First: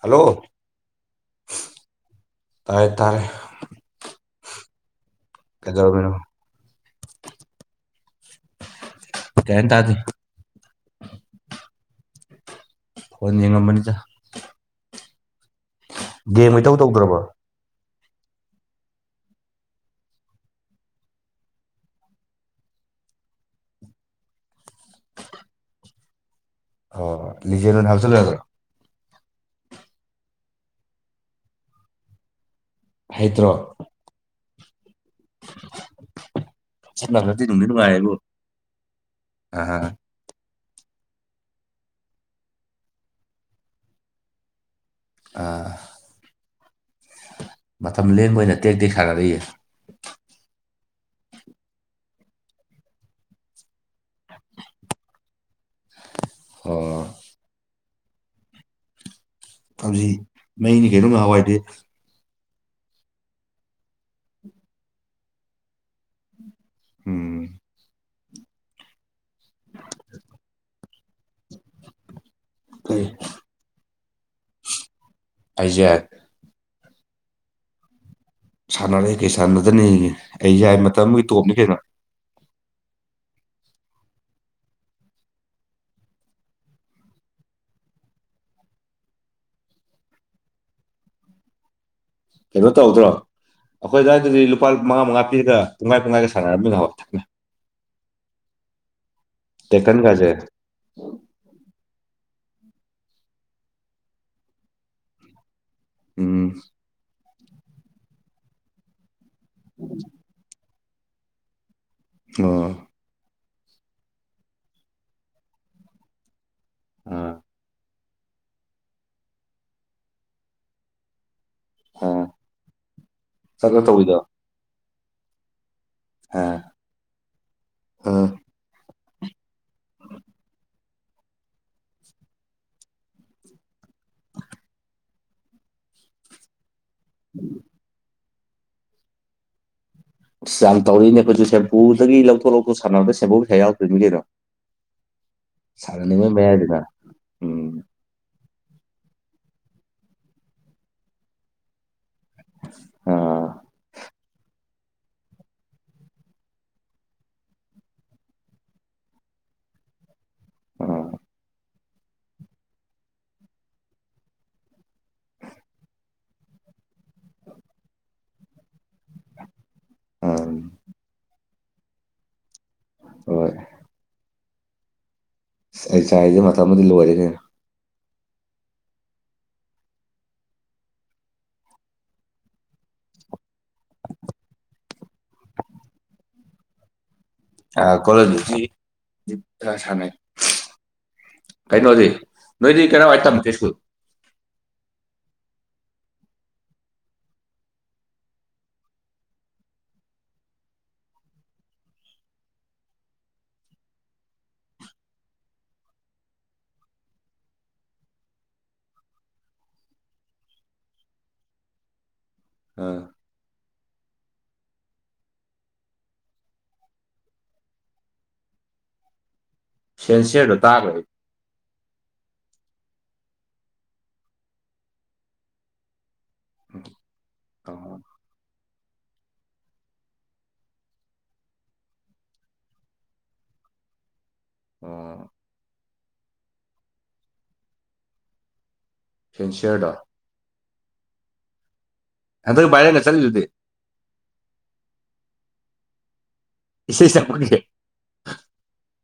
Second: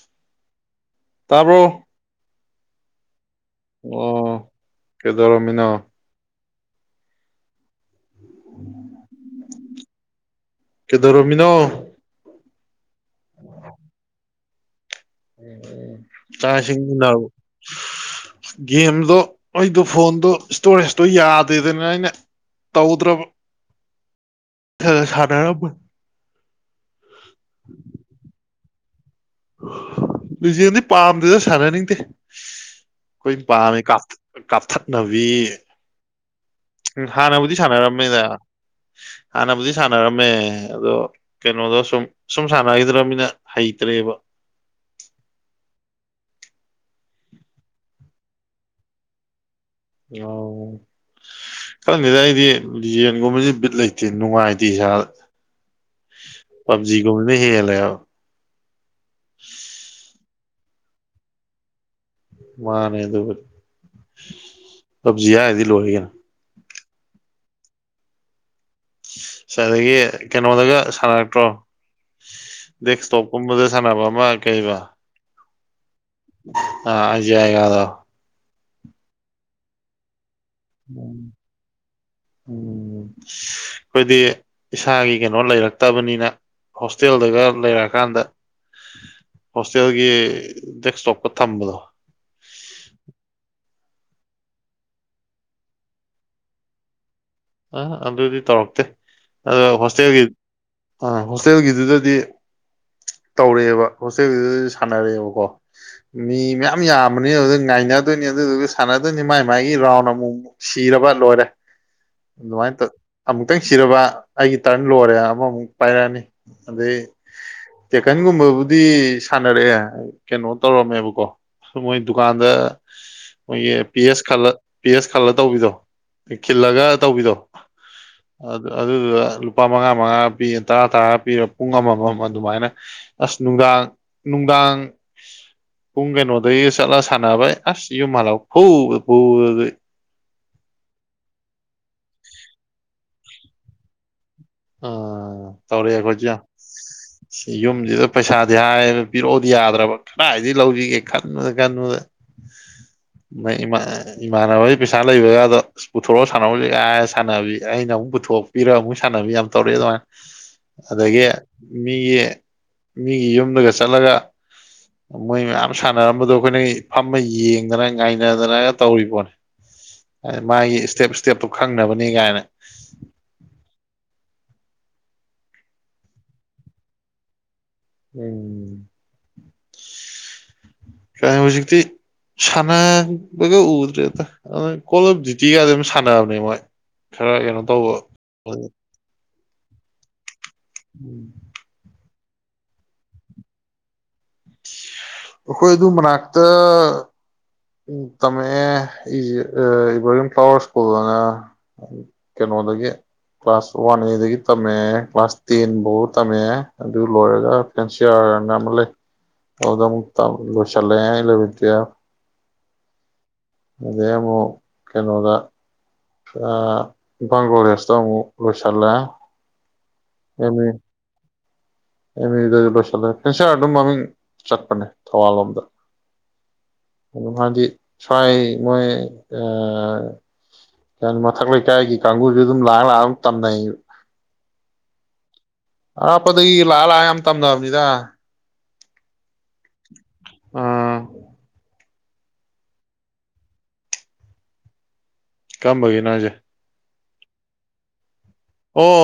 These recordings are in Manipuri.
ꯍꯜꯂꯣ ꯇꯔꯕ ꯇꯔꯦ ꯇꯥꯔꯦ ꯑꯣ ꯀꯦꯗꯣꯔꯃꯤꯅꯥ ꯀꯩꯗꯧꯔꯝꯃꯤꯅꯣ ꯀꯩꯝ ꯇꯥꯗꯦ ꯀꯗꯣ ꯔꯣꯃꯤꯅꯣ ꯐꯣꯟ ꯌꯦꯡꯉꯝꯕꯅꯤꯗ ꯎꯝ ꯒꯦꯝ ꯀꯩꯇꯧ ꯇꯧꯗ꯭ꯔꯕꯣ ꯒꯦꯝꯗꯣ ꯑꯩꯗꯣ ꯐꯣꯟꯗꯣ ꯏꯁꯇꯣꯔꯦꯖꯇꯣ ꯌꯥꯗꯦꯗꯅ ꯑꯩꯅ ꯇꯧꯗ꯭ꯔꯕ ꯁꯅꯔꯝꯕ ꯑꯣ ꯂꯤꯖꯦꯟ ꯑꯣꯏꯅ ꯍꯥꯞꯆꯤꯜꯂꯗ꯭ꯔꯣ ꯂꯖꯦꯜꯗꯤ ꯄꯥꯝꯗꯗ ꯁꯥꯟꯅꯅꯤꯡꯗꯦ ꯀꯣꯏ ꯍꯩꯇ꯭ꯔꯣ ꯕꯥꯃꯦ ꯀꯞꯇ ꯀꯥꯞꯊꯠꯅꯕꯤ ꯎꯝ ꯁꯥꯟꯅꯕꯗꯤ ꯍꯥꯟꯅꯕꯨꯗꯤ ꯅꯨꯡꯗꯤ ꯅꯨꯡꯉꯥꯏꯌꯦꯕꯨ ꯁꯥꯟꯅꯔꯝꯃꯦꯗ ꯍꯥꯟꯅꯕꯨꯗꯤ ꯑꯥ ꯁꯥꯟꯅꯔꯝꯃꯦ ꯑꯗꯣ ꯀꯩꯅꯣꯗꯣ ꯁꯨꯝ ꯁꯨꯝ ꯁꯥꯟꯅꯈꯤꯗ꯭ꯔꯅꯤꯅ ꯍꯩꯇ꯭ꯔꯦꯕ ꯃꯇꯝ ꯂꯦꯡꯕ ꯑꯣꯏꯅ ꯇꯦꯛꯇꯦꯛ ꯁꯥꯟꯅꯔꯛꯏ ꯑꯣ ꯈꯔꯪꯅꯤꯗ ꯑꯩꯗꯤ ꯌꯦꯟꯒꯨꯝꯕꯁꯦ ꯕꯤꯠ ꯂꯩꯇꯦ ꯅꯨꯡꯉꯥꯏꯗꯤ ꯍꯥꯏ ꯑꯣ ꯄꯕꯖꯤ ꯀꯨꯝꯃꯤꯅ ꯍꯂ ꯄꯕꯖꯤ ꯃꯩꯅꯤ ꯀꯩꯅꯣꯝ ꯅꯍꯥꯟꯋꯥꯏꯗꯦ ꯃꯥꯅꯦ ꯑꯗꯨ ꯄꯞꯖꯤ ꯍꯥꯏꯔꯗꯤ ꯂꯣꯏꯒꯅ ꯎꯝ ꯑꯗꯒꯤ ꯀꯩꯅꯣꯗꯒ ꯁꯥꯟꯅꯔꯛꯇ꯭ꯔꯣ ꯀꯩ ꯗꯦꯁꯁꯇꯣꯞꯀꯨꯝꯕꯗ ꯁꯥꯟꯅꯕ ꯑꯃ ꯀꯩꯕ ꯑꯩꯖꯦ ꯑꯌꯦꯒꯗꯣ ꯁꯥꯟꯅꯔꯦ ꯀꯩ ꯁꯥꯟꯅꯗꯅꯤꯒꯦ ꯑꯩ ꯌꯥꯏ ꯃꯇꯝ ꯑꯃꯒꯤ ꯇꯣꯞꯅꯤ ꯀꯩꯅꯣ ꯎꯝ ꯑꯩꯈꯣꯏꯗꯤ ꯏꯁꯥꯒꯤ ꯀꯩꯅꯣ ꯂꯩꯔꯛꯇꯕꯅꯤꯅ ꯍꯣꯁꯇꯦꯜꯗꯒ ꯂꯩꯔꯛꯀꯥꯟꯗ ꯍꯣꯁꯇꯦꯜꯒꯤ ꯗꯦꯛꯁꯇꯣꯞꯀ ꯊꯝꯕꯗꯣ ꯀꯩꯅꯣ ꯇꯧꯗ꯭ꯔꯣ ꯑꯩꯈꯣꯏ ꯑꯗꯨꯋꯥꯏꯗꯗꯤ ꯂꯨꯄꯥ ꯃꯉꯥ ꯃꯉꯥ ꯄꯤꯔꯒ ꯇꯨꯡꯈꯥꯏ ꯇꯨꯡꯈꯥꯏꯒ ꯁꯥꯟꯅꯔꯝꯕꯃꯤꯅꯣꯛꯅꯦ ꯑ ꯑꯗꯨꯗꯤ ꯇꯧꯔꯛꯇꯦ ꯑꯗ ꯍꯣꯁꯇꯦꯜꯒꯤ ꯇꯦꯀꯟꯒꯖꯦ ꯑ ꯍꯣꯁꯇꯦꯜꯒꯤꯗꯨꯗꯗꯤ ꯇꯧꯔꯛꯑꯦꯕ ꯍꯣꯁꯇꯦꯜꯗꯨꯗ ꯁꯥꯟꯅꯔꯦꯕꯀꯣ ꯃꯤ ꯎꯝ ꯃ ꯌꯥꯝ ꯉꯅ ꯑꯗꯨꯅꯤ ꯑꯗꯨ ꯁꯥꯟꯅꯤ ꯃ ꯃꯒꯤ ꯔꯥꯎꯅ ꯁꯤꯔꯕ ꯂꯣꯏꯔꯦ ꯑꯣ ꯅꯨꯡꯉꯥꯏ ꯈꯤꯇꯪ ꯁꯤꯔꯕ ꯑꯩꯒꯤ ꯇꯔꯟ ꯂꯣꯏꯔꯦ ꯑꯃꯃꯨꯛ ꯄꯥꯏꯔꯛꯑꯅꯤ ꯑꯗ ꯑꯥ ꯇꯦꯀꯟꯒꯨꯝꯕꯕꯨꯗꯤ ꯁꯥꯟꯅꯔꯛꯑꯦ ꯀꯩꯅꯣ ꯇꯧꯔꯝꯃꯦꯕꯀꯣ ꯃꯣꯏ ꯑꯥ ꯗꯨꯀꯥꯟꯗ ꯃꯣꯏꯒꯤ ꯆꯠꯂꯣ ꯄꯤ ꯇꯧꯕꯤꯗꯣ ꯑꯦꯁ ꯈꯜꯂ ꯄꯤ ꯑꯦꯁ ꯈꯜꯂ ꯇꯧꯕꯤꯗꯣ ꯑꯥ ꯈꯤꯂꯒ ꯗꯣ ꯑꯥ ꯑ ꯑꯗꯨꯗꯨꯗ ꯂꯨꯄꯥ ꯃꯉꯥ ꯃꯉꯥꯒ ꯄꯤꯔ ꯇꯔꯥ ꯇꯔꯥꯒ ꯄꯤꯔ ꯄꯨꯡ ꯑꯃꯃꯝ ꯑꯗꯨꯃꯥꯏꯅ ꯑꯁ ꯅꯨꯡꯗꯥꯡ ꯅꯨꯡꯗꯥꯡ ꯄꯨꯡ ꯀꯩꯅꯣꯗꯒꯤ ꯄꯤꯁꯥꯥ ꯁꯥꯟ ꯍꯥꯏ ꯑ ꯁꯤ ꯌꯨꯝꯃꯜꯥꯎ ꯐꯨꯕꯗꯥ ꯐꯨꯕꯗꯥ ꯑꯁ ꯌꯥꯝ ꯇꯧꯔꯤꯅꯦ ꯑꯩꯈꯣꯏꯁꯨ ꯁꯄꯨꯗꯒꯤ ꯂꯧꯊꯣꯛ ꯂꯧꯊꯣꯛ ꯁꯥꯟꯅꯕꯔꯗ ꯁꯦꯝꯕꯨꯨ ꯄꯩꯁꯥ ꯌꯥꯎꯗꯣꯏꯃꯤ ꯀꯩꯩꯅꯣ ꯎ ꯇꯧꯔꯦꯈꯣꯏꯆ ꯃꯌꯥꯏꯗꯨꯗ ꯎꯝ ꯌꯨꯝꯁꯤꯗ ꯄꯩꯁꯥ ꯑꯗꯨ ꯍꯥꯏꯕ ꯄꯤꯔꯛꯑꯣꯗꯤ ꯌꯥꯗ꯭ꯔꯕ ꯀꯗꯥꯏꯗꯒꯤ ꯂꯧꯁꯤꯒꯦ ꯈꯟꯕꯨꯗ ꯈꯟꯕꯨꯗ ꯑꯥ ꯃ ꯏꯃꯥ ꯏꯃꯅꯕ ꯄꯩꯁꯥ ꯂꯩꯕꯒ ꯑꯗꯣ ꯄꯨꯊꯣꯔꯛꯒ ꯁꯥꯟꯅꯕ ꯑ ꯁꯥꯟꯅꯕꯤ ꯑꯩꯅ ꯑꯃꯨꯛ ꯄꯨꯊꯣꯛꯄꯤꯔꯒ ꯑꯃꯨꯛ ꯁꯥꯟꯅꯕꯤ ꯌꯥꯝ ꯇꯧꯔꯛꯑ ꯑꯗꯨꯃꯥꯏꯅ ꯑꯥ ꯑꯗꯒꯤ ꯃꯤꯒꯤ ꯃꯤꯒꯤ ꯌꯨꯝꯗꯒ ꯆꯠꯂꯒ ꯃꯣꯏ ꯃꯌꯥꯝ ꯁꯥꯟꯅꯔꯝꯕꯗꯣ ꯑꯩꯈꯣꯏꯅ ꯐꯝꯃ ꯌꯦꯡꯗꯅ ꯉꯥꯏꯅꯗꯅ ꯇꯧꯔꯤꯕꯣꯅꯦ ꯍꯥꯏꯗꯤ ꯑꯥ ꯃꯥꯒꯤ ꯏꯁꯇꯦꯞ ꯏꯁꯇꯦꯞꯇꯨ ꯈꯪꯅꯕꯅꯤ ꯀꯥꯏꯅ ꯍꯣꯏ ꯑꯩ ꯆꯥꯏꯁꯦ ꯃꯇꯝꯊ ꯑꯃꯗꯤ ꯂꯣꯏꯔꯅꯦꯅ ꯎꯝ ꯀ ꯍꯧꯖꯤꯛꯇꯤ ꯁꯥꯟꯅꯕꯒ ꯎꯗ꯭ꯔꯦ ꯑ ꯀꯣꯜ ꯑꯣꯞ ꯗ꯭ꯌꯨꯇꯤꯒ ꯑꯗꯨꯝ ꯁꯥꯟꯅꯕꯅꯦ ꯃꯣꯏ ꯈꯔ ꯀꯩꯅꯣ ꯑ ꯇꯧꯕ ꯀꯣꯂꯦꯖꯗꯤ ꯈ ꯁꯥꯟꯅꯩ ꯑꯩꯈꯣꯏ ꯀꯩꯅꯣꯗꯤ ꯅꯣꯏꯗꯤ ꯀꯩꯅ ꯋꯥꯇꯝ ꯀꯦꯁꯀ ꯑꯩꯈꯣꯏ ꯑꯗꯨ ꯃꯅꯥꯛꯇꯛꯇ ꯇꯝꯃꯛꯑꯦ ꯑꯩꯦ ꯏꯕꯔꯔꯤꯡ ꯐ꯭ꯂꯥꯋꯔ ꯁ꯭ꯀꯨꯜꯗꯅ ꯀꯩꯅꯣꯗꯒꯤ ꯀ꯭ꯂꯥꯁ ꯋꯥꯟ ꯑꯦꯗꯒꯤ ꯇꯝꯃꯛꯑꯦ ꯀ꯭ꯂꯥꯁ ꯇꯦꯟ ꯐꯥꯎꯕ ꯇꯝꯃꯛꯑꯦ ꯑꯗꯨ ꯂꯣꯏꯔꯒ ꯐꯦꯟꯁꯤꯌꯥꯔꯅ ꯑꯃ ꯂꯩ ꯑꯗꯨꯗ ꯑꯃꯨꯛ ꯂꯣꯏꯁꯤꯜꯂꯛꯑꯦ ꯏꯂꯚꯦꯟ ꯇꯨꯋꯦꯜꯐ ꯑꯥ ꯑꯗꯦꯃꯣ ꯀꯦꯩꯅꯣꯗꯥ ꯕꯪꯒ꯭ꯂꯥꯗꯦꯁꯗ ꯑꯃ ꯂꯣꯏꯁꯥꯂꯦ ꯁꯦꯟꯁꯤꯔꯗꯨ ꯇꯥꯈ꯭ꯔꯦ ꯑꯦꯝꯗꯁꯨ ꯂꯣꯏꯁꯤꯜꯂꯦ ꯀꯦꯟꯁꯔ ꯑꯗꯨꯝ ꯃꯃꯤꯡ ꯆꯠꯄꯅꯦ ꯊꯧꯕꯥꯜ ꯂꯣꯝꯗ ꯗꯤ ꯑꯥ ꯁꯥꯏ ꯃꯣꯏ ꯀꯩ ꯍꯥꯏꯅꯤ ꯃꯊꯛ ꯂꯩꯀꯥꯏꯒꯤ ꯀꯥꯡꯕꯨꯁꯨ ꯑꯗꯨꯝ ꯂꯥꯛꯑ ꯂꯥꯛꯑ ꯑꯗꯨꯝ ꯇꯝꯅꯩ ꯑ ꯑꯄꯗꯨ ꯂꯥꯜ ꯍꯥꯏꯝ ꯇꯝꯗꯅꯤꯗ ꯁꯦꯟꯁꯤꯌꯔꯗ ꯎꯝ ꯑꯗ ꯥꯏꯔ ꯅ ꯆꯜꯗꯨꯗꯤ ꯀꯝꯕꯒꯅꯥꯖꯦ ꯁꯦꯁ ꯑꯃꯅꯤꯦ ꯑꯣ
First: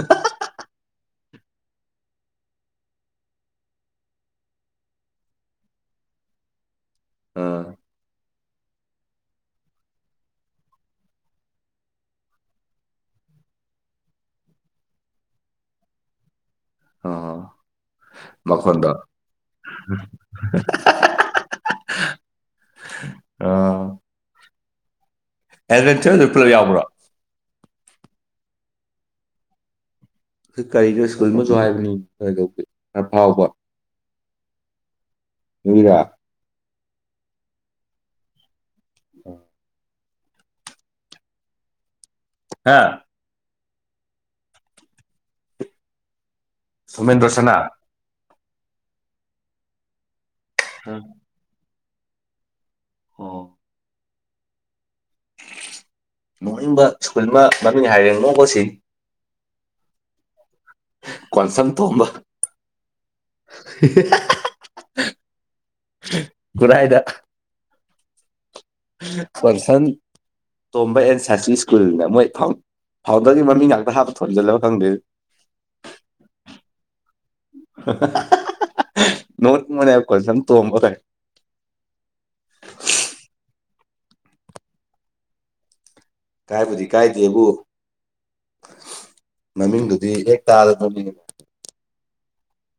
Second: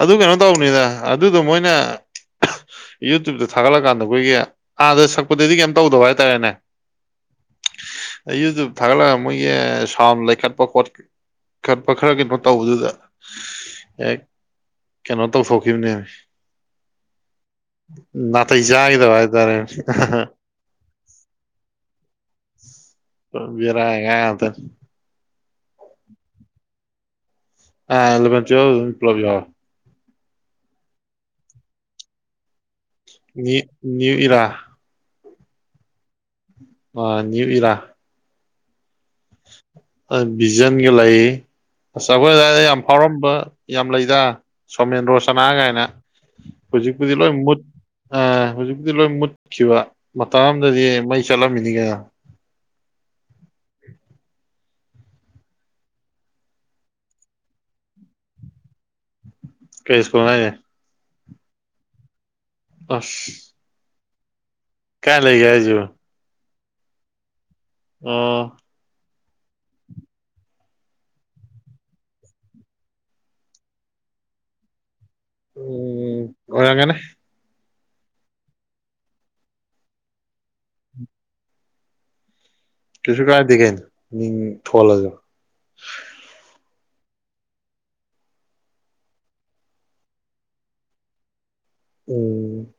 ꯑꯗꯨ ꯀꯩꯅꯣ ꯇꯧꯕꯅꯤꯗ ꯑꯗꯨꯗꯣ ꯃꯣꯏꯅ ꯌꯨꯇ꯭ꯕꯇ ꯊꯥꯒꯠꯂꯀꯥꯟꯗ ꯑꯩꯈꯣꯏꯒꯤ ꯑꯥꯗ ꯁꯛꯄꯗꯗꯤ ꯀꯩꯝ ꯇꯧꯗꯕ ꯍꯥꯏꯇꯥꯔꯦꯅꯦ ꯑꯝ ꯌꯨꯇꯨꯕ ꯊꯥꯒꯠꯂꯒ ꯃꯣꯏꯒꯤ ꯁꯥꯎꯟ ꯂꯩꯈꯠꯄ ꯈꯣꯠ ꯈꯠꯄ ꯈꯔ ꯀꯩꯅꯣ ꯇꯧꯕꯗꯨꯗ ꯑꯦ ꯀꯩꯅꯣ ꯇꯧꯊꯣꯛꯈꯤꯕꯅꯦ ꯑꯥ ꯅꯇꯩ ꯃꯈꯣꯟꯗꯣ ꯌꯥꯒꯗꯕꯥꯇꯥꯔꯦ ꯕꯤꯔꯥꯑ ꯀꯇ ꯑꯦꯠꯚꯦꯟꯆꯔ ꯑꯗꯨ ꯄꯨꯂꯞ ꯌꯥꯎꯕ꯭ꯔꯥ ꯑꯇ ꯄ꯭ꯂꯕꯤ ꯀꯔꯤ ꯀꯔꯤ ꯁ꯭ꯀꯨꯜ ꯃꯆꯨ ꯍꯥꯏꯕꯅꯤ ꯀꯗꯧꯒꯦ ꯅꯅꯤꯌꯨ ꯏꯔꯥ ꯃꯤꯔꯥ ꯑ ꯏꯔꯥ ꯕꯤꯖꯟꯒ ꯂꯥꯏꯌꯦ ꯑ ꯑꯩꯈꯣꯏ ꯑꯗꯨꯋꯥꯏꯗ ꯌꯥꯝ ꯍꯥ ꯐꯥꯎꯔꯝꯕ ꯌꯥꯝ ꯂꯩꯗ ꯁꯣꯃꯦꯟꯗ꯭ꯔꯣ ꯁꯅꯥ ꯀꯥꯏꯅ ꯄꯨꯖꯤꯛ ꯄꯨꯖꯤ ꯁꯣꯃꯦꯟ ꯂꯣ ꯃꯨꯠ ꯔꯣꯁꯅꯥ ꯑ ꯍꯧꯖꯤꯛꯇꯤ ꯂꯣꯏ ꯃꯨꯠꯈꯤꯕ ꯃꯇ ꯑ ꯑꯃꯗꯗꯤ ꯃꯩ ꯆꯠꯂꯝꯃꯤꯅꯤꯉ ꯑꯣ ꯅꯣꯡꯅꯤꯡꯕ ꯁ꯭ꯀꯨꯜ ꯑꯃ ꯃꯃꯤꯡ ꯍꯥꯏꯔꯦ ꯅꯣꯡ ꯀꯣꯁꯤ ꯀꯩ ꯏꯁꯀꯨꯅꯦ ꯀꯣꯟꯁꯪ ꯇꯣꯝꯕ ꯑꯁ ꯀꯌꯥ ꯂꯩꯒ‌‌ꯦ ꯍꯥꯏꯁꯤꯕꯣ ꯈꯨꯔꯥꯏꯗꯑꯥ ꯑꯣꯝ ꯁꯣꯟꯁꯟ ꯇꯣꯝꯕ ꯑꯦꯟ ꯁꯥꯁꯤ ꯁ꯭ꯀꯨꯜꯅ ꯃꯣꯏ ꯐꯥꯎꯟꯗꯔꯒꯤ ꯃꯃꯤꯡ ꯉꯥꯛꯇ ꯍꯥꯞꯄ ꯊꯣꯟꯖꯜꯂꯒ ꯈꯪꯗꯦ ꯎꯝ ꯑꯣꯔꯝꯒꯅꯦ [unintelligible] ꯀ‌ꯣꯟꯁꯝ ꯇꯣꯡꯝꯕ ꯇ ꯀꯩꯁꯨ ꯀꯥꯏꯗꯦ ꯀꯩꯅꯣ ꯃꯤꯡ ꯊꯣꯜꯂꯁꯨ ꯍꯥꯏꯕꯗꯤ ꯀꯥꯏꯗꯦꯕꯨ ꯃꯅꯨꯡꯗꯨꯗꯤ ꯍꯦꯛ ꯇꯥꯗ ꯆꯣꯃꯤꯉꯅ ꯎꯝ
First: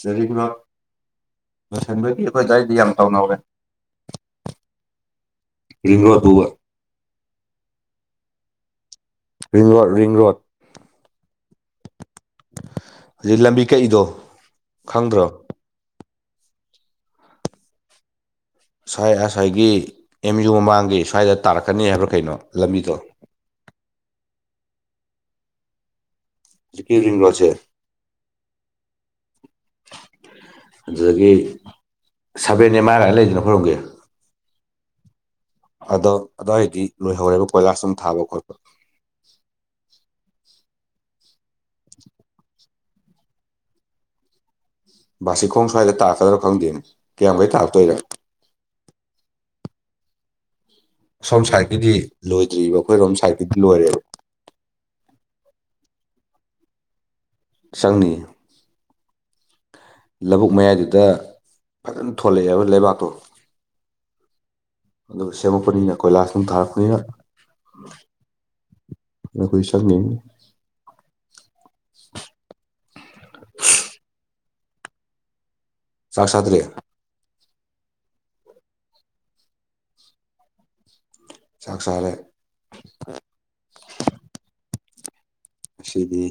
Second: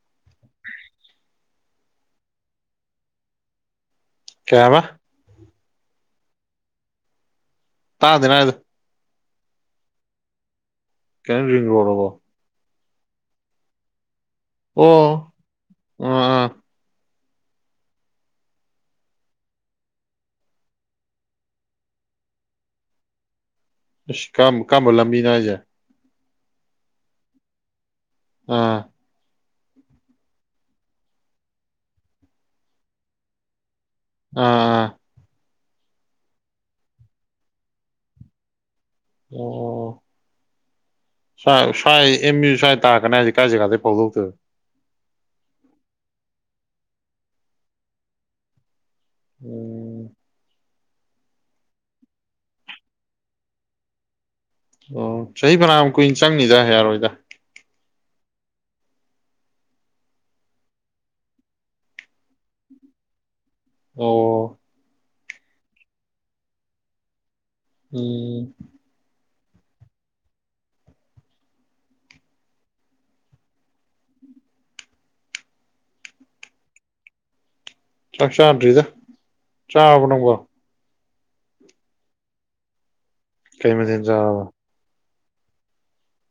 [unintelligible] ꯂꯣꯏꯁꯤꯟꯕꯒꯤ ꯑꯩꯈꯣꯏ ꯗꯥꯏꯗꯤ ꯌꯥꯝ ꯇꯥꯎꯅꯧꯔꯦ ꯀꯌꯥꯕꯥ ꯀꯔꯤꯅꯣ ꯇꯩꯕꯥ ꯇꯥꯗꯔꯥ ꯔꯤꯡ ꯔ‌ꯣꯠ ꯔꯤꯡ ꯔ‌ꯣꯠ ꯀꯩꯅꯔꯤꯅ‌ꯣ ꯔꯤꯡꯔꯣꯗ ꯍꯥꯏꯕꯣ ꯍꯧꯖꯤꯛ ꯂꯝꯕꯤ ꯀꯛꯏꯗꯣ ꯑꯣ ꯈꯪꯗ꯭ꯔꯣ ꯑꯥ ꯑꯥ ꯁ꯭ꯋꯥꯏ ꯑꯁꯥꯏꯒꯤ ꯑꯦꯝꯌꯨ ꯃꯃꯥꯡꯒꯤ ꯁ꯭ꯋꯥꯏꯗ ꯇꯥꯔꯛꯀꯅꯤ ꯍꯥꯏꯕ꯭ꯔꯥ ꯀꯩꯅꯣ ꯂꯝꯕꯤꯗꯣ ꯀꯝ ꯀꯃꯕ ꯂꯝꯕꯤ ꯅꯅꯥꯖꯦ [unintelligible] ꯑꯥ ꯑꯗꯨꯗꯒꯤ ꯁꯕꯦꯟ ꯑꯦꯝ ꯑꯥꯏ ꯂꯥꯏꯅ ꯂꯩꯗꯅ ꯈꯣꯏꯔ‌ꯣꯝꯒꯦ ꯎꯝ ꯑꯗꯣ ꯑꯗꯨꯋꯥꯏꯗꯤ ꯂꯣꯏꯍꯧꯔꯦꯕ ꯀꯣꯏꯂꯥꯁ ꯑꯗꯨꯨꯝ ꯊꯥꯕ ꯈꯣꯠꯄ ꯑꯣ ꯁꯥꯋꯥꯏ ꯑꯦꯝ ꯃꯤꯌꯨ ꯁꯥꯏ ꯇꯥ ꯀꯅꯦ ꯍꯧꯖꯤ ꯀꯥ ꯖꯒꯥꯗꯤ ꯐꯧꯗꯧꯛꯇꯣ ꯕꯥꯁꯤꯈꯣꯡ ꯁ꯭ꯋꯥꯏꯗ ꯇꯥꯛꯀꯗ꯭ꯔꯥ ꯐꯪꯗꯦꯅꯦ ꯀꯌꯥꯝ ꯃꯈꯩ ꯇꯥꯛꯔꯛꯇꯣꯏꯔ ꯎꯝ ꯁꯣꯝ ꯁꯥꯏꯠꯀꯤꯗꯤ ꯂꯣꯏꯗ꯭ꯔꯤꯕ ꯑꯩꯈꯣꯏꯔꯣꯝ ꯁꯥꯏꯠꯀꯤꯗꯤ ꯂꯣꯏꯔꯦꯕ ꯑꯣ ꯆꯍꯤ ꯃꯔꯥꯃꯨꯛ ꯀꯨꯏꯅ ꯆꯪꯅꯤꯗ ꯌꯥꯔꯣꯏꯗ ꯆꯪꯉꯅꯤ ꯂꯧꯕꯨꯛ ꯃꯌꯥꯏꯗꯨꯗ ꯐꯖꯅ ꯊꯣꯛꯂꯛꯑꯦ ꯍꯥꯏꯕ ꯂꯩꯕꯥꯛꯇꯣ ꯑꯣ ꯑꯗꯨꯒ ꯁꯦꯝꯃꯛꯄꯅꯤꯅ ꯀꯣꯏꯂꯥꯁ ꯅꯨꯡ ꯊꯥꯔꯛꯄꯅꯤꯅ ꯎꯝ ꯀ ꯁꯛꯅꯤ [inaudible] ꯁꯥꯁꯗ ꯂꯩ ꯆꯥꯛ ꯆꯥꯗ꯭ꯔꯤꯗ ꯆꯥꯕ ꯅꯪꯕꯣ ꯆꯪꯁꯔꯦ ꯀꯩ ꯃꯊꯤꯟ ꯆꯕ ꯑꯁꯗꯤ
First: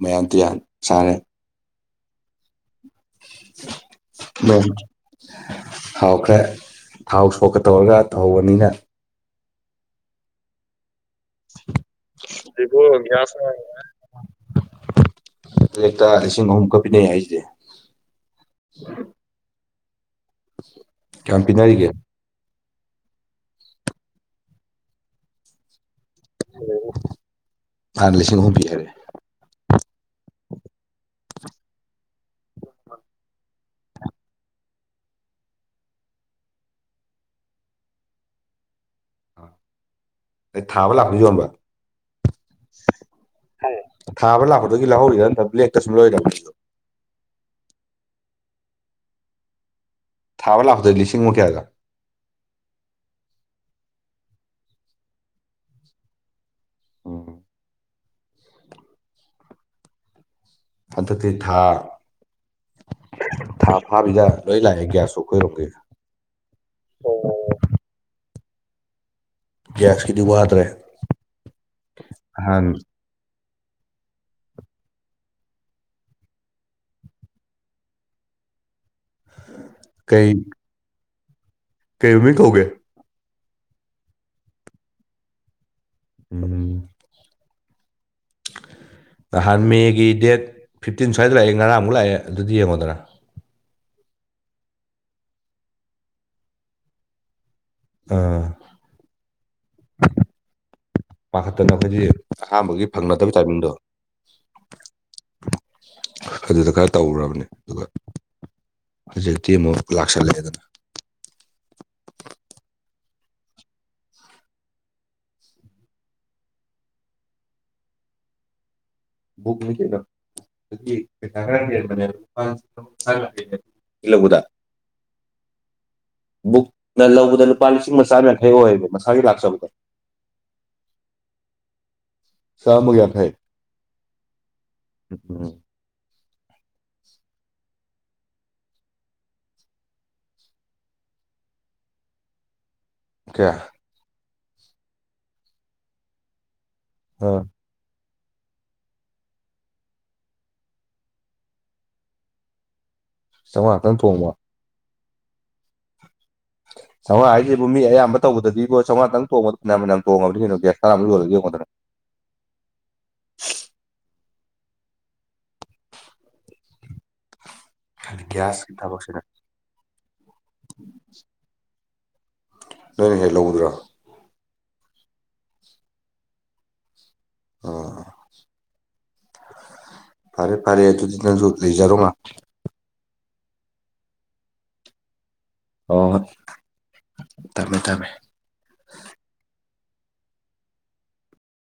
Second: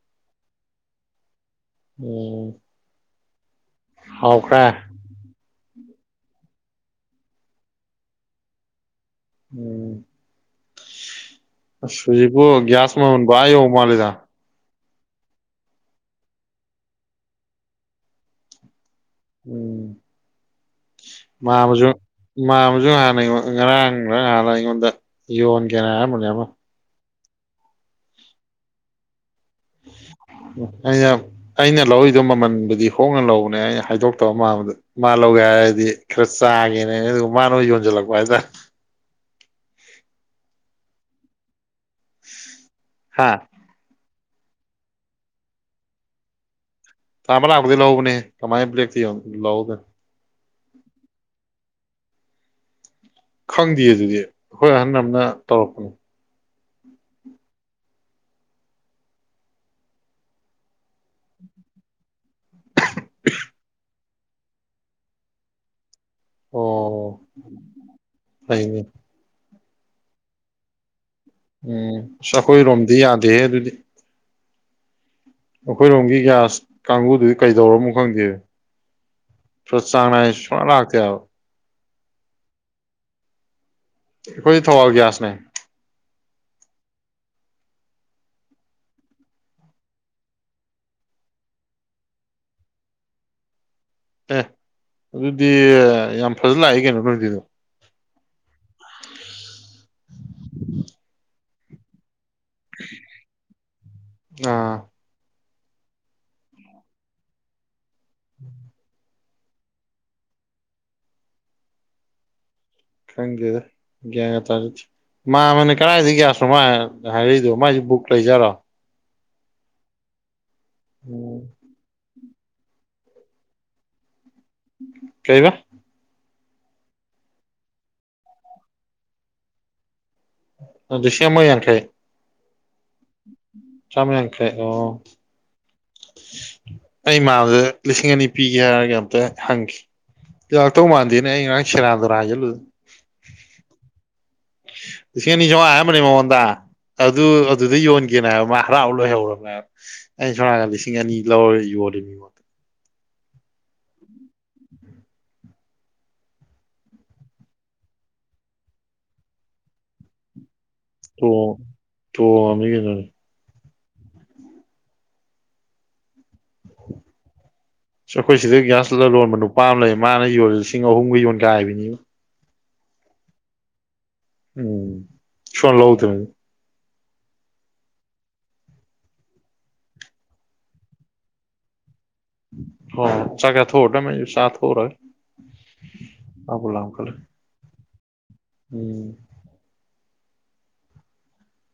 ꯃꯌꯥꯝꯇ ꯁꯥꯔꯦ ꯎꯝ ꯍꯥꯎꯈ ꯊꯥꯎꯈ꯭ꯔꯦ ꯊꯥꯎ ꯁꯣꯛꯀ ꯇꯧꯔꯒ ꯇꯧꯍꯧꯕꯅꯤꯅ ꯎꯝ ꯁꯨꯖꯤꯕꯨꯨ ꯍꯧꯖꯤꯛꯄꯨ ꯭ꯌꯥꯁ ꯃꯟ ꯒ꯭ꯌꯥꯁ ꯥꯏ ꯑꯣꯏ ꯃꯥ ꯂꯩꯦꯗ ꯇꯦꯛꯇ ꯂꯤꯁꯤꯡ ꯑꯍꯨꯝ ꯀꯛ ꯄꯤꯅꯩ ꯍꯥꯏꯁꯤꯁꯦ ꯎꯝ ꯀꯌꯥꯝ ꯄꯤꯅꯔꯤꯒꯦ ꯃꯥꯝꯕꯁꯨ ꯍꯥꯟꯅ ꯑꯩꯉꯣꯟ ꯉꯔꯥꯡꯗ ꯍꯥꯟꯅ ꯑꯩꯉꯣꯟꯗ ꯌꯣꯟꯒꯦꯅ ꯍꯥꯏꯔꯝꯕ ꯍ ꯐꯥꯟꯂꯤꯁꯤꯡ ꯍꯕꯤ ꯍꯥꯏꯔꯦ ꯑꯩꯅ ꯑꯩꯅ ꯂꯧꯔꯤꯗꯣ ꯃꯃꯜꯕꯨꯗꯤ ꯍꯣꯡꯅ ꯂꯧꯕꯅꯦ ꯑꯩꯅ ꯍꯥꯏꯗꯣꯛꯇꯕ ꯃꯥꯟꯕꯗ ꯃꯥ ꯂꯧꯒꯦ ꯍꯥꯏꯔꯗꯤ ꯈꯔ ꯆꯥꯒꯦꯅꯦ ꯑꯗꯨꯒ ꯃꯥꯅ ꯌꯣꯟꯁꯤꯜꯂꯛꯄ ꯍꯥꯏꯇꯥꯔꯦ ꯑꯩ ꯊꯥꯕ ꯂꯥꯛꯄ ꯌꯣꯟꯕ ꯍꯥ ꯍꯝ ꯊꯥꯕ ꯂꯥꯛꯄꯗꯨꯗꯒꯤ ꯂꯧꯍꯧꯔꯤꯗ ꯅꯟ ꯕ꯭ꯂꯦꯛꯇ ꯁꯨꯝ ꯂꯣꯏꯔꯔꯕꯅꯤꯗꯣ ꯇꯕꯂꯒꯗ ꯂꯥꯎꯎꯕꯅꯦ ꯀꯃꯥꯏ ꯭ꯂꯛꯇ ꯂꯎꯕ ꯊꯥꯕ ꯂꯥꯛꯗꯣꯏꯦ ꯂꯤꯁꯤꯡꯃꯨꯛ ꯀꯌꯥꯒ ꯈꯪꯗꯦ ꯑꯗꯨꯗꯤ ꯍꯣꯏ ꯑꯍꯟ ꯑꯃꯅ ꯇꯧꯔꯛꯄꯅꯤ ꯑꯣ ꯍꯟꯗꯛꯇꯤ ꯊꯥ ꯊꯥ ꯐꯥꯕꯤꯗ ꯂꯣꯏ ꯂꯥꯛꯑꯦ ꯒ꯭ꯌꯥꯁ ꯀꯣꯏꯔꯣꯀꯦ ꯑꯣ ꯑꯣ ꯐ ꯒ꯭ꯌꯥꯁꯀꯤꯗꯤ ꯋꯥꯗ꯭ꯔꯦ ꯎꯝꯁ ꯅꯍꯥꯟ ꯑꯩꯈꯣꯏꯔꯣꯝꯗꯤ ꯌꯥꯗꯦꯍꯦ ꯑꯗꯨꯗꯤ ꯑꯩꯈꯣꯏꯔꯣꯝꯒꯤ ꯒ꯭ꯌꯥꯁ ꯀꯥꯡꯕꯨꯗꯨꯗꯤ ꯀꯩꯗꯧꯔꯝꯃꯣ ꯈꯪꯗꯦ ꯀꯩ ꯁꯣꯠꯁꯪꯅꯥꯏ ꯁꯅ ꯂꯥꯛꯇ ꯀꯩ ꯃꯤꯃꯤ ꯀꯧꯒꯦ ꯈꯣꯏ ꯊꯋꯥꯒ꯭ꯌꯥꯁꯅꯦ ꯎꯝ ꯅꯍꯥꯟ ꯃꯦꯒꯤ ꯗꯦꯠ ꯐꯤꯞꯇꯤꯟ ꯁ꯭ꯋꯥꯏꯗ ꯂꯥꯛꯑꯦ ꯉꯔꯥꯡꯃꯨꯛ ꯂꯥꯛꯑꯦ ꯑꯗꯨꯗꯤ ꯌꯦꯡꯉꯣꯗꯅ ꯑꯦ ꯑꯗꯨꯗꯤ ꯌꯥꯝ ꯐꯖꯅ ꯂꯥꯛꯏ ꯀꯩꯅꯣꯗꯪꯁꯤꯗꯣ ꯑꯥ ꯄꯥꯈꯠꯇꯅ ꯑꯩꯈꯣꯏꯒꯤ ꯑꯍꯥꯟꯕꯒꯤ ꯐꯪꯅꯗꯕ ꯇꯥꯏꯃꯤꯡꯗꯣ ꯑꯥ ꯑꯗꯨꯗ ꯈꯔ ꯇꯧꯔꯨꯕꯅꯤ ꯑꯗꯨꯒ ꯎꯝ ꯍꯧꯖꯤꯛꯇꯤ ꯑꯃꯨꯛ ꯂꯥꯛꯁꯜꯂꯛꯑꯦꯗꯅ ꯈꯪꯗꯦꯗ ꯒ꯭ꯌꯥꯟ ꯒꯥ ꯇꯥꯖꯥꯗꯦ ꯃꯥꯝꯃꯅ ꯀꯗꯥꯥꯏꯗꯩ ꯒꯌꯥꯁꯅꯣ ꯃꯥ ꯅ ꯍꯥꯏꯔꯩꯏꯗꯣ ꯃꯥꯏꯖꯨ ꯕꯨꯛ ꯂꯩꯖꯥꯔꯣ ꯕꯨꯛꯅꯤ ꯀꯩꯅꯣ ꯑꯗꯨꯗꯤ ꯄꯩꯁꯥ ꯎꯝ ꯈꯔ ꯍꯦꯟꯕꯅꯦꯕ [unintelligible] ꯀꯩ ꯂꯧꯕꯗ ꯀꯩꯕ ꯕꯨꯛꯅ ꯂꯧꯕꯗ ꯂꯨꯄꯥ ꯂꯤꯁꯤꯡ ꯃ ꯆꯥꯝ ꯌꯥꯡꯈꯩ ꯑꯣꯏꯕ ꯃꯁꯥꯒꯤ ꯂꯥꯛꯆꯕꯗ ꯑ ꯂꯤꯁꯤꯡ ꯑꯃ ꯌꯥꯡꯈꯩ ꯆꯥꯝꯃꯒ ꯌꯥꯡꯈꯩ ꯆꯥꯝꯃ ꯎꯝ ꯎꯝ ꯁꯤ ꯑꯩ ꯏꯃꯥꯟꯕꯗꯨꯗ ꯂꯤꯁꯤꯡ ꯑꯅꯤ ꯄꯤꯒꯦ ꯍꯥꯏꯔꯒ ꯑꯝꯇ ꯍꯪꯈꯤ ꯂꯥꯛꯇꯧ ꯃꯥꯟꯗꯦꯅ ꯑꯩ ꯉꯔꯥꯡ ꯁꯦꯔꯥꯟ ꯇꯨꯔꯥꯟ ꯍꯥꯏꯖꯜꯂꯨꯗꯅ ꯀꯌꯥ ꯁꯤ ꯂꯤꯁꯤꯡ ꯑꯅꯤ ꯆꯧꯉꯥ ꯍꯥꯏꯔꯝꯕꯅꯦ ꯃꯉꯣꯟꯗ ꯑꯗꯨ ꯑꯥ ꯑꯗꯨꯗ ꯌꯣꯟꯒ ꯀꯦꯅ ꯍꯥꯏꯕ ꯃꯥ ꯍꯔꯥꯎ ꯂꯣꯏꯍꯧꯔꯕꯅꯦ ꯍꯥꯏꯕ ꯁꯁ ꯑꯩꯅ ꯁꯣꯝ ꯅꯥꯀꯟ ꯂꯤꯁꯤꯡ ꯑꯅꯤ ꯂꯧꯔ ꯌꯣꯜꯂꯤꯅꯤ ꯃꯉꯣꯟꯗ ꯆꯧꯉꯥꯇꯪ ꯇꯣꯡꯕ ꯆꯧꯉꯥ ꯍꯥꯏꯖꯦ ꯕꯣ ꯃꯤ ꯑꯌꯥꯝꯕ ꯇꯧꯕꯗꯗꯤꯕꯣ ꯆꯧꯉꯥꯇꯪ ꯇꯣꯡꯕꯗ ꯐꯅꯌꯥꯝ ꯐꯅꯌꯥꯝ ꯇꯣꯡꯉꯕꯅꯤ ꯀꯩꯅꯣ ꯒ꯭ꯌꯥ ꯇꯣꯡ ꯊꯣꯝꯃꯃꯤ ꯀꯩꯅꯣꯅꯦ ꯑꯁ ꯑꯩꯈꯣꯏ ꯁꯤꯗ ꯒ꯭ꯌꯥꯁꯀꯤ ꯒ꯭ꯌꯥꯁ ꯊꯕꯛꯁꯤꯅ ꯂꯂꯣꯟꯕ ꯅꯨꯄꯥ ꯑꯃ ꯂꯩ ꯃꯥꯅ ꯌꯣꯜꯂꯤ ꯂꯤꯁꯤꯡ ꯑꯍꯨꯝꯒ ꯌꯣꯟꯒꯥꯏꯕꯤꯅꯤꯉꯣ ꯅꯣꯏꯅ ꯍꯦꯛ ꯂꯧꯕꯗꯨꯔꯣ ꯎꯝ ꯁꯨꯋꯥ ꯂꯧꯗꯝꯅꯤ ꯑꯣ ꯐꯔꯦ ꯐꯔꯦ ꯑꯗꯨꯗꯤ ꯅꯪꯖꯨ ꯂꯩꯖꯔꯣ ꯉꯥꯛ ꯍꯣꯏ ꯆꯥꯛ ꯆꯥꯊꯣꯛꯑꯣꯔꯗꯝꯃꯤ ꯑꯩꯖꯨ ꯆꯥꯊꯣꯛꯎꯔꯒꯦ ꯑꯣ ꯍꯣ ꯍꯣꯏ ꯆꯥꯕꯨ ꯂꯥꯝꯈꯠꯂꯦ ꯊꯝꯃꯦ ꯊꯝꯃꯦ [inaudible] ꯎꯝ